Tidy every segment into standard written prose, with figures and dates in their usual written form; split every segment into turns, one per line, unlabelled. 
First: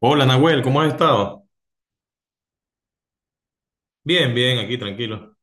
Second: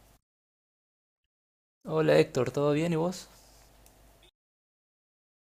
Hola Nahuel, ¿cómo has estado?
Hola Héctor, ¿todo bien y vos?
Bien, bien, aquí tranquilo.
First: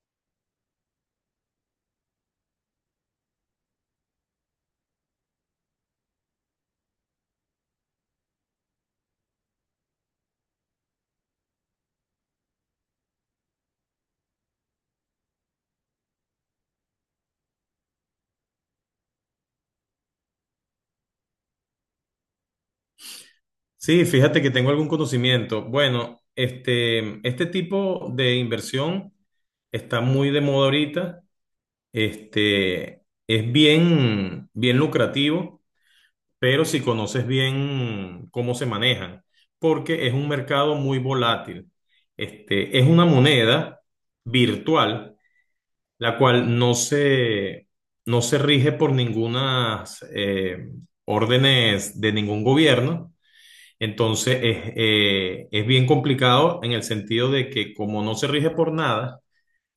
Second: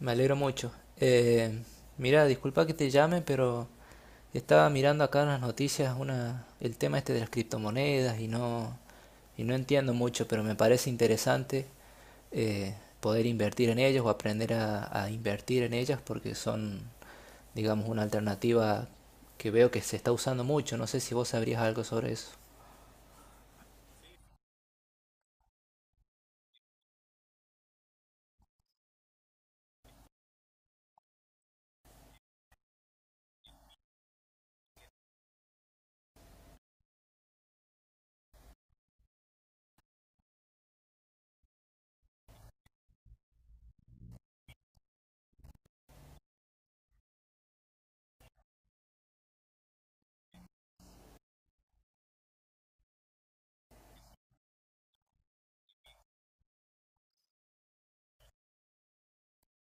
Me alegro mucho. Mira, disculpa que te llame, pero estaba mirando acá en las noticias el tema este de las criptomonedas y y no entiendo mucho, pero me parece interesante poder invertir en ellas o aprender a invertir en ellas porque son, digamos, una alternativa que veo que se está usando mucho. No sé si vos sabrías algo sobre eso.
Sí, fíjate que tengo algún conocimiento. Bueno, este tipo de inversión está muy de moda ahorita. Este, es bien, bien lucrativo, pero si conoces bien cómo se manejan, porque es un mercado muy volátil. Este, es una moneda virtual la cual no se rige por ninguna eh, órdenes de ningún gobierno. Entonces es bien complicado en el sentido de que como no se rige por nada,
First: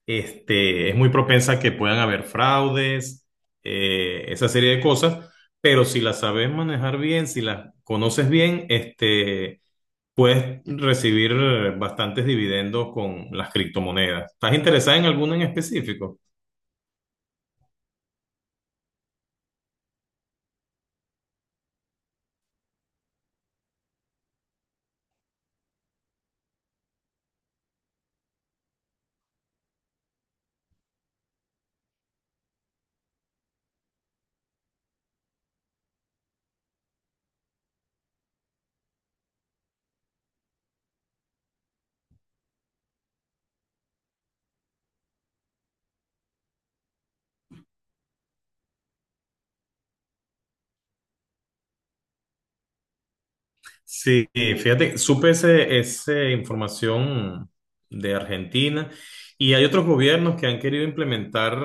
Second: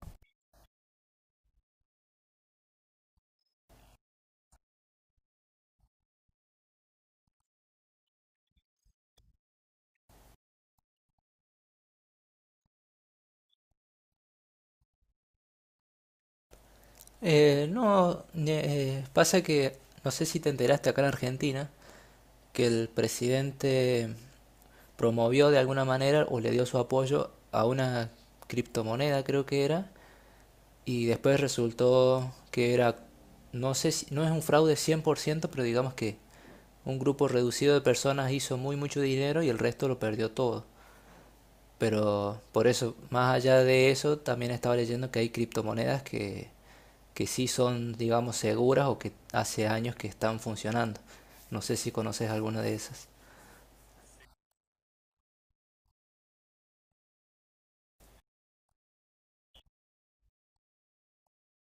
este, es muy propensa a que puedan haber fraudes, esa serie de cosas, pero si las sabes manejar bien, si las conoces bien, este, puedes recibir bastantes dividendos con las criptomonedas. ¿Estás interesada en alguna en específico?
No, pasa que no sé si te enteraste acá en Argentina que el presidente promovió de alguna manera o le dio su apoyo a una criptomoneda, creo que era, y después resultó que era, no sé si, no es un fraude 100%, pero digamos que un grupo reducido de personas hizo muy mucho dinero y el resto lo perdió todo. Pero por eso, más allá de eso, también estaba leyendo que hay criptomonedas que sí son, digamos, seguras o que hace años que están funcionando. No sé si conoces alguna de esas.
Sí, fíjate, supe esa información de Argentina y hay otros gobiernos que han querido implementar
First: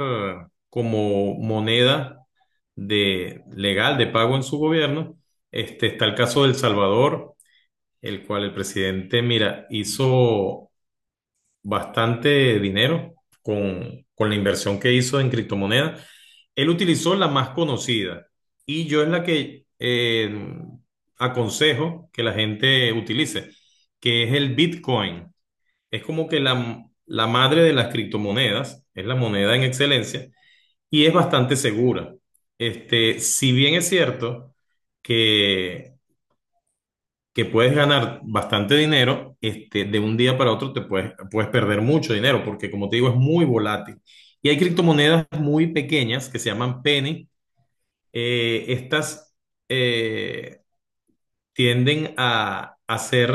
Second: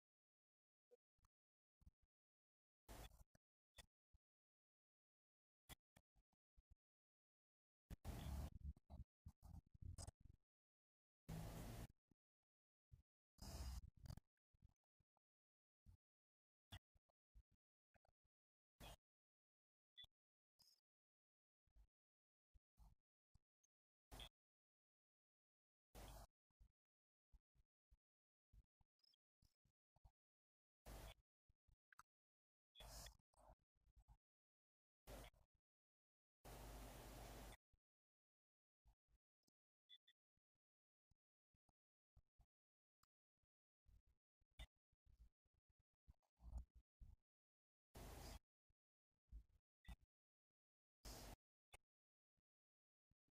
como moneda legal de pago en su gobierno. Este, está el caso de El Salvador, el cual el presidente, mira, hizo bastante dinero con la inversión que hizo en criptomonedas. Él utilizó la más conocida y yo es la que aconsejo que la gente utilice, que es el Bitcoin. Es como que la madre de las criptomonedas, es la moneda en excelencia y es bastante segura. Este, si bien es cierto que que puedes ganar bastante dinero, este, de un día para otro te puedes perder mucho dinero, porque como te digo, es muy volátil. Y hay criptomonedas muy pequeñas que se llaman penny. Estas, eh, tienden a ser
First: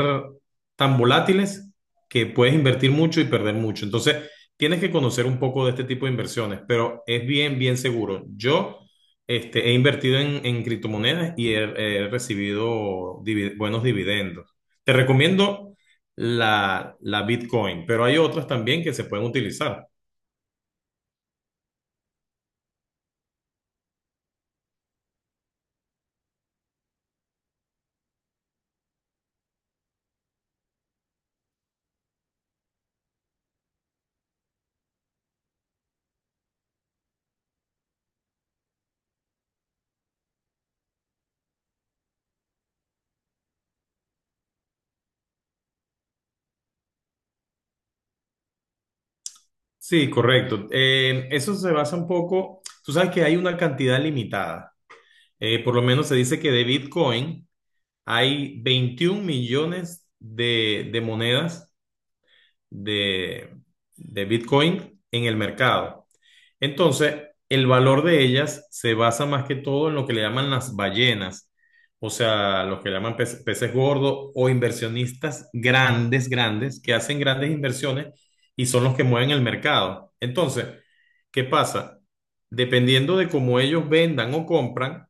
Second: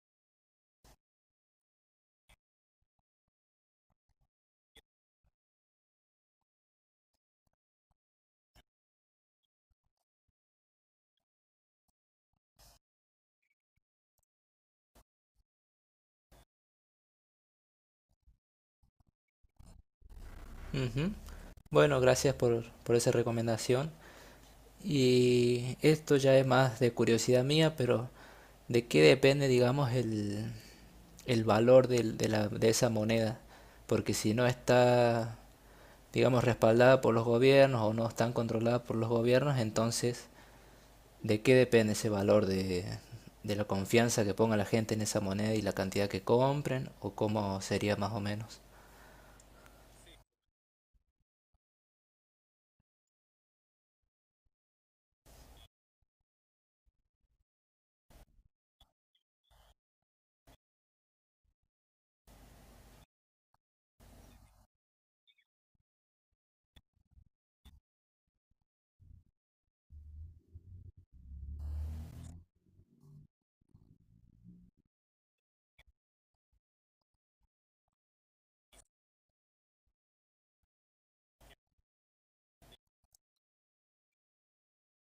tan volátiles que puedes invertir mucho y perder mucho. Entonces, tienes que conocer un poco de este tipo de inversiones, pero es bien, bien seguro. Yo este, he invertido en criptomonedas y he recibido buenos dividendos. Te recomiendo la Bitcoin, pero hay otras también que se pueden utilizar.
Ujú. Bueno, gracias por esa recomendación. Y esto ya es más de curiosidad mía, pero ¿de qué depende, digamos, el valor de esa moneda? Porque si no está, digamos, respaldada por los gobiernos o no están controladas por los gobiernos, entonces, ¿de qué depende ese valor de la confianza que ponga la gente en esa moneda y la cantidad que compren? ¿O cómo sería más o menos?
Sí, correcto. Eso se basa un poco, tú sabes que hay una cantidad limitada. Por lo menos se dice que de Bitcoin hay 21 millones de monedas de, de Bitcoin en el mercado. Entonces, el valor de ellas se basa más que todo en lo que le llaman las ballenas, o sea, los que le llaman peces gordos o inversionistas grandes, grandes, que hacen grandes inversiones y son los que mueven el mercado. Entonces, ¿qué pasa? Dependiendo de cómo ellos vendan o compran,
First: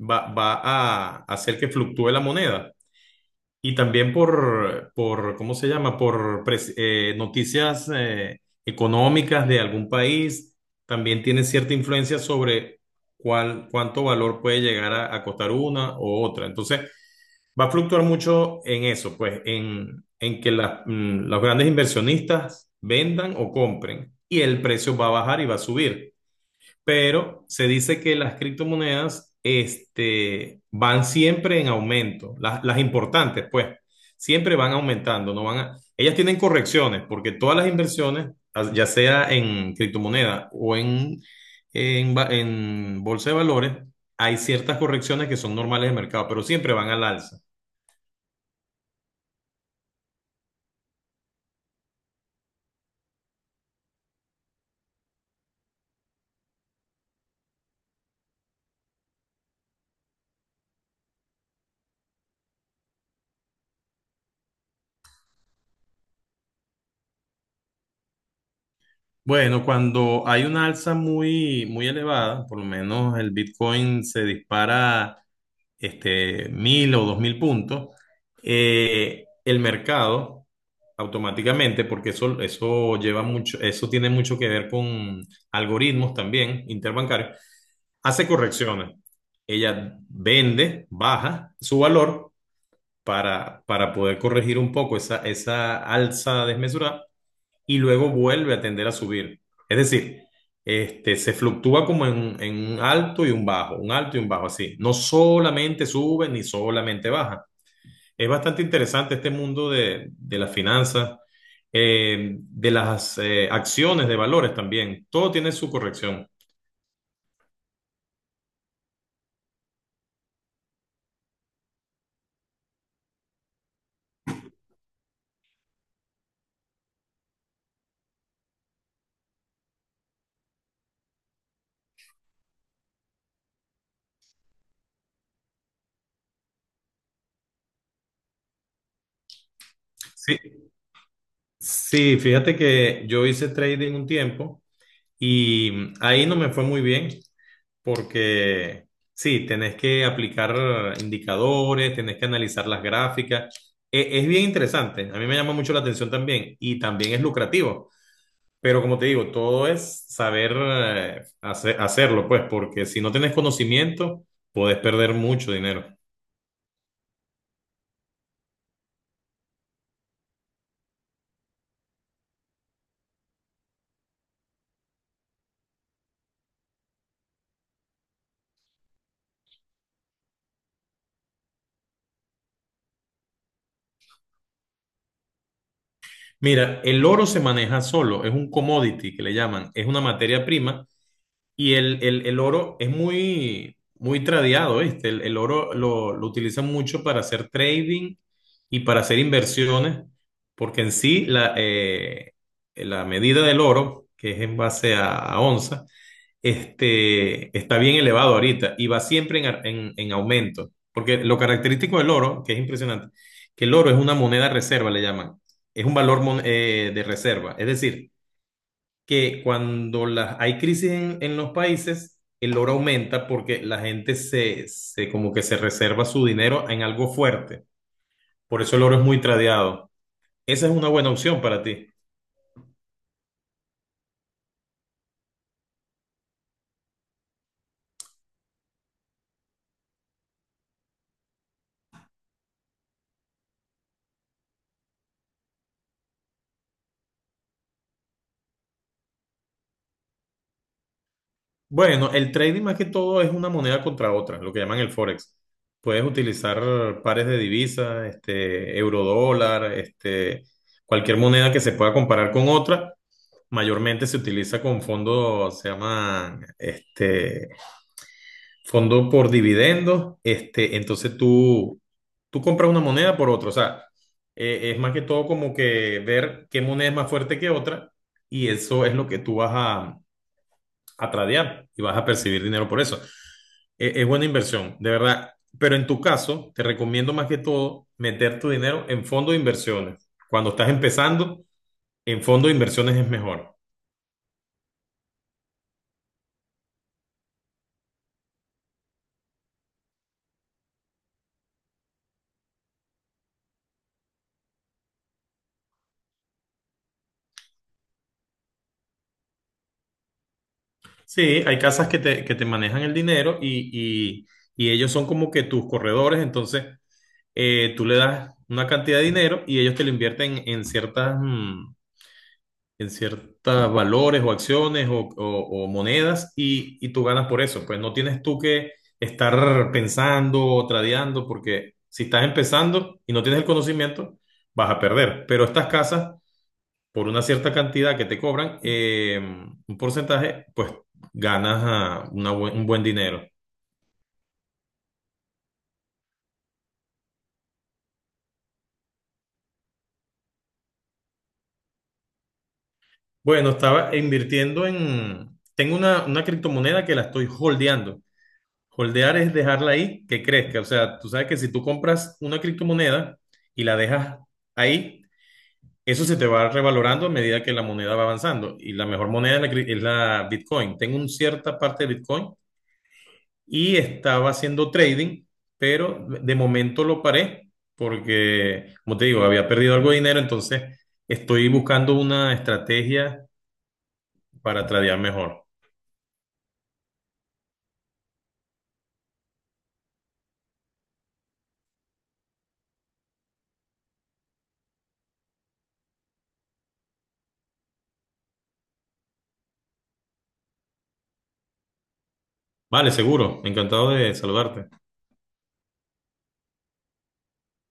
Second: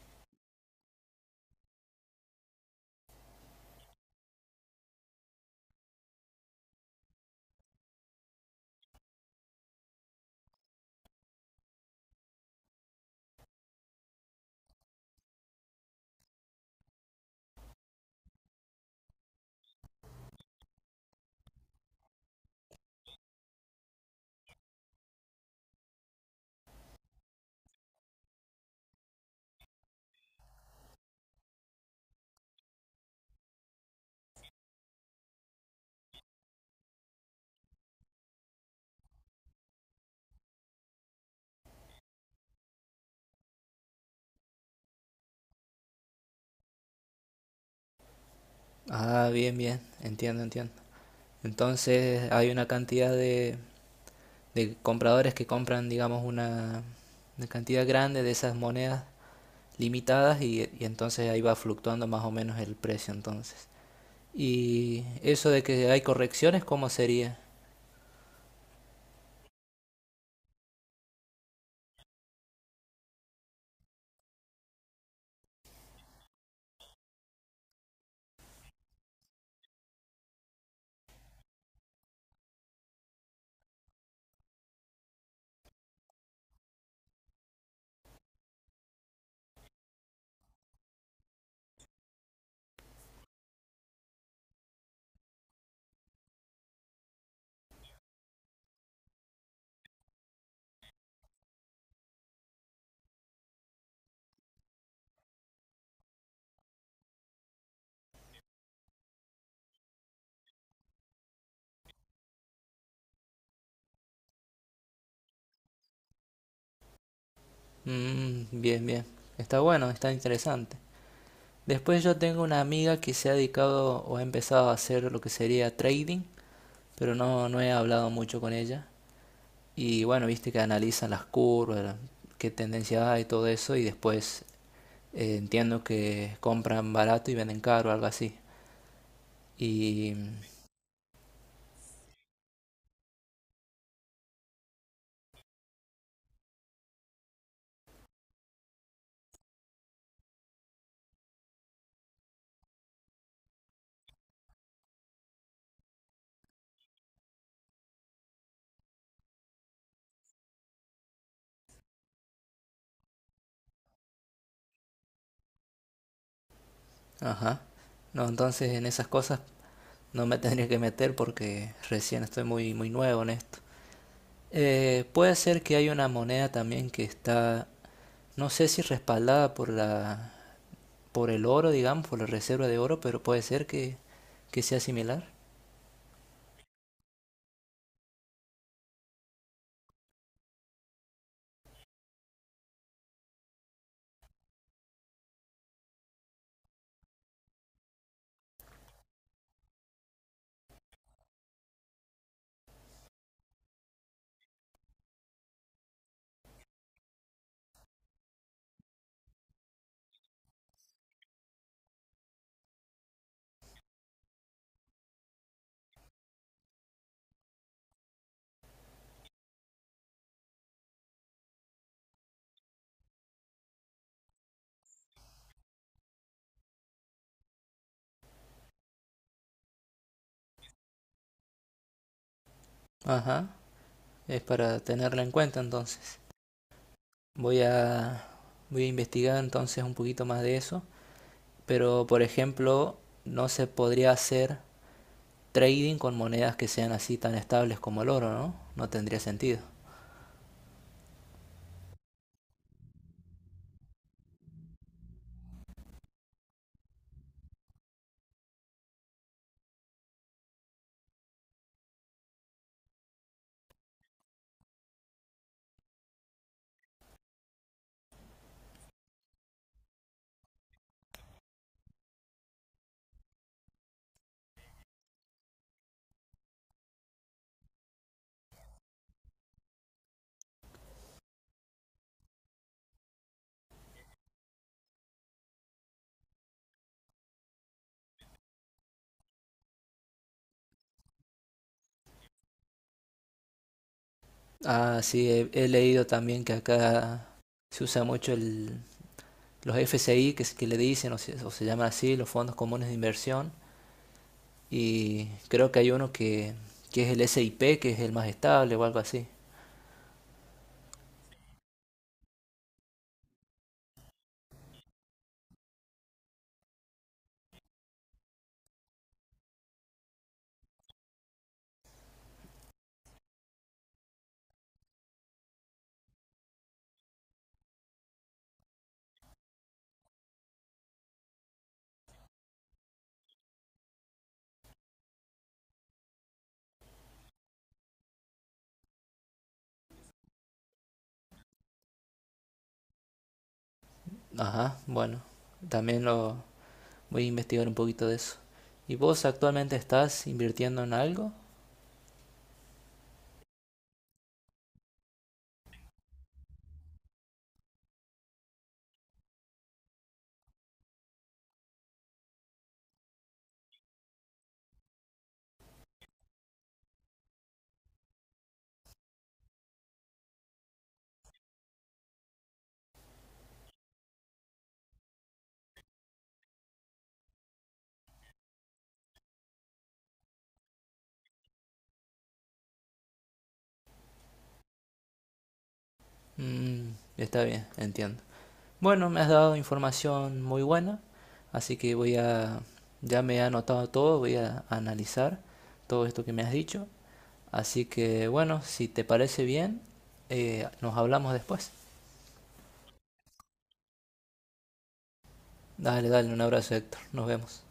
va a hacer que fluctúe la moneda. Y también ¿cómo se llama? Por noticias económicas de algún país, también tiene cierta influencia sobre cuánto valor puede llegar a costar una o otra. Entonces, va a fluctuar mucho en eso, pues, en que los grandes inversionistas vendan o compren y el precio va a bajar y va a subir, pero se dice que las criptomonedas este, van siempre en aumento, las importantes, pues, siempre van aumentando, no ellas tienen correcciones, porque todas las inversiones, ya sea en criptomonedas o en bolsa de valores, hay ciertas correcciones que son normales de mercado, pero siempre van al alza.
Ah, bien, bien, entiendo, entiendo. Entonces hay una cantidad de compradores que compran, digamos, una cantidad grande de esas monedas limitadas y entonces ahí va fluctuando más o menos el precio entonces. Y eso de que hay correcciones, ¿cómo sería?
Bueno, cuando hay una alza muy, muy elevada, por lo menos el Bitcoin se dispara este, 1.000 o 2.000 puntos, el mercado automáticamente, porque eso lleva mucho, eso tiene mucho que ver con algoritmos también interbancarios, hace correcciones. Ella vende, baja su valor para poder corregir un poco esa alza desmesurada y luego vuelve a tender a subir. Es decir, este, se fluctúa como en un alto y un bajo, un alto y un bajo, así. No solamente sube ni solamente baja. Es bastante interesante este mundo de las finanzas, de las acciones de valores también. Todo tiene su corrección.
Mm, bien, bien. Está bueno, está interesante. Después yo tengo una amiga que se ha dedicado o ha empezado a hacer lo que sería trading, pero no, no he hablado mucho con ella. Y bueno, viste que analizan las curvas, qué tendencia hay, y todo eso, y después entiendo que compran barato y venden caro, algo así. Y...
Sí, sí, fíjate que yo hice trading un tiempo y ahí no me fue muy bien porque sí, tenés que aplicar indicadores, tenés que analizar las gráficas. Es bien interesante, a mí me llama mucho la atención también y también es lucrativo. Pero como te digo, todo es saber hacerlo, pues, porque si no tenés conocimiento, podés perder mucho dinero.
Ajá. No, entonces en esas cosas no me tendría que meter porque recién estoy muy, muy nuevo en esto. Puede ser que hay una moneda también que está, no sé si respaldada por la, por el oro, digamos, por la reserva de oro, pero puede ser que sea similar.
Mira, el oro se maneja solo, es un commodity que le llaman, es una materia prima. Y el oro es muy, muy tradeado, ¿viste? El oro lo utilizan mucho para hacer trading y para hacer inversiones, porque en sí la medida del oro, que es en base a onza, este, está bien elevado ahorita y va siempre en, ar- en aumento, porque lo característico del oro, que es impresionante, que el oro es una moneda reserva, le llaman, es un valor de reserva, es decir, que cuando las hay crisis en los países, el oro aumenta porque la gente como que se reserva su dinero en algo fuerte. Por eso el oro es muy tradeado. Esa es una buena opción para ti.
Ajá, es para tenerla en cuenta entonces. Voy a, voy a investigar entonces un poquito más de eso. Pero, por ejemplo, no se podría hacer trading con monedas que sean así tan estables como el oro, ¿no? No tendría sentido.
Bueno, el trading más que todo es una moneda contra otra, lo que llaman el forex. Puedes utilizar pares de divisas, este, euro dólar, este, cualquier moneda que se pueda comparar con otra. Mayormente se utiliza con fondos, se llaman este, fondo por dividendos, este, entonces tú compras una moneda por otra, o sea, es más que todo como que ver qué moneda es más fuerte que otra y eso es lo que tú vas a tradear y vas a percibir dinero por eso. Es buena inversión, de verdad, pero en tu caso te recomiendo más que todo meter tu dinero en fondos de inversiones. Cuando estás empezando, en fondos de inversiones es mejor.
Ah, sí, he leído también que acá se usa mucho los FCI, que, que le dicen, o se llaman así, los fondos comunes de inversión. Y creo que hay uno que es el SIP, que es el más estable o algo así.
Sí, hay casas que te manejan el dinero y ellos son como que tus corredores, entonces tú le das una cantidad de dinero y ellos te lo invierten en ciertas, mm, en ciertos valores o acciones o monedas y tú ganas por eso. Pues no tienes tú que estar pensando o tradeando porque si estás empezando y no tienes el conocimiento, vas a perder. Pero estas casas, por una cierta cantidad que te cobran, un porcentaje, pues ganas una un buen dinero.
Ajá, bueno, también lo voy a investigar un poquito de eso. ¿Y vos actualmente estás invirtiendo en algo?
Bueno, estaba invirtiendo en... Tengo una criptomoneda que la estoy holdeando. Holdear es dejarla ahí que crezca. O sea, tú sabes que si tú compras una criptomoneda y la dejas ahí, eso se te va revalorando a medida que la moneda va avanzando. Y la mejor moneda es es la Bitcoin. Tengo una cierta parte de Bitcoin y estaba haciendo trading, pero de momento lo paré porque, como te digo, había perdido algo de dinero. Entonces, estoy buscando una estrategia para tradear mejor.
Mm, está bien, entiendo. Bueno, me has dado información muy buena, así que voy a, ya me he anotado todo, voy a analizar todo esto que me has dicho. Así que bueno, si te parece bien, nos hablamos después.
Vale, seguro. Encantado de saludarte.
Dale, dale, un abrazo, Héctor. Nos vemos.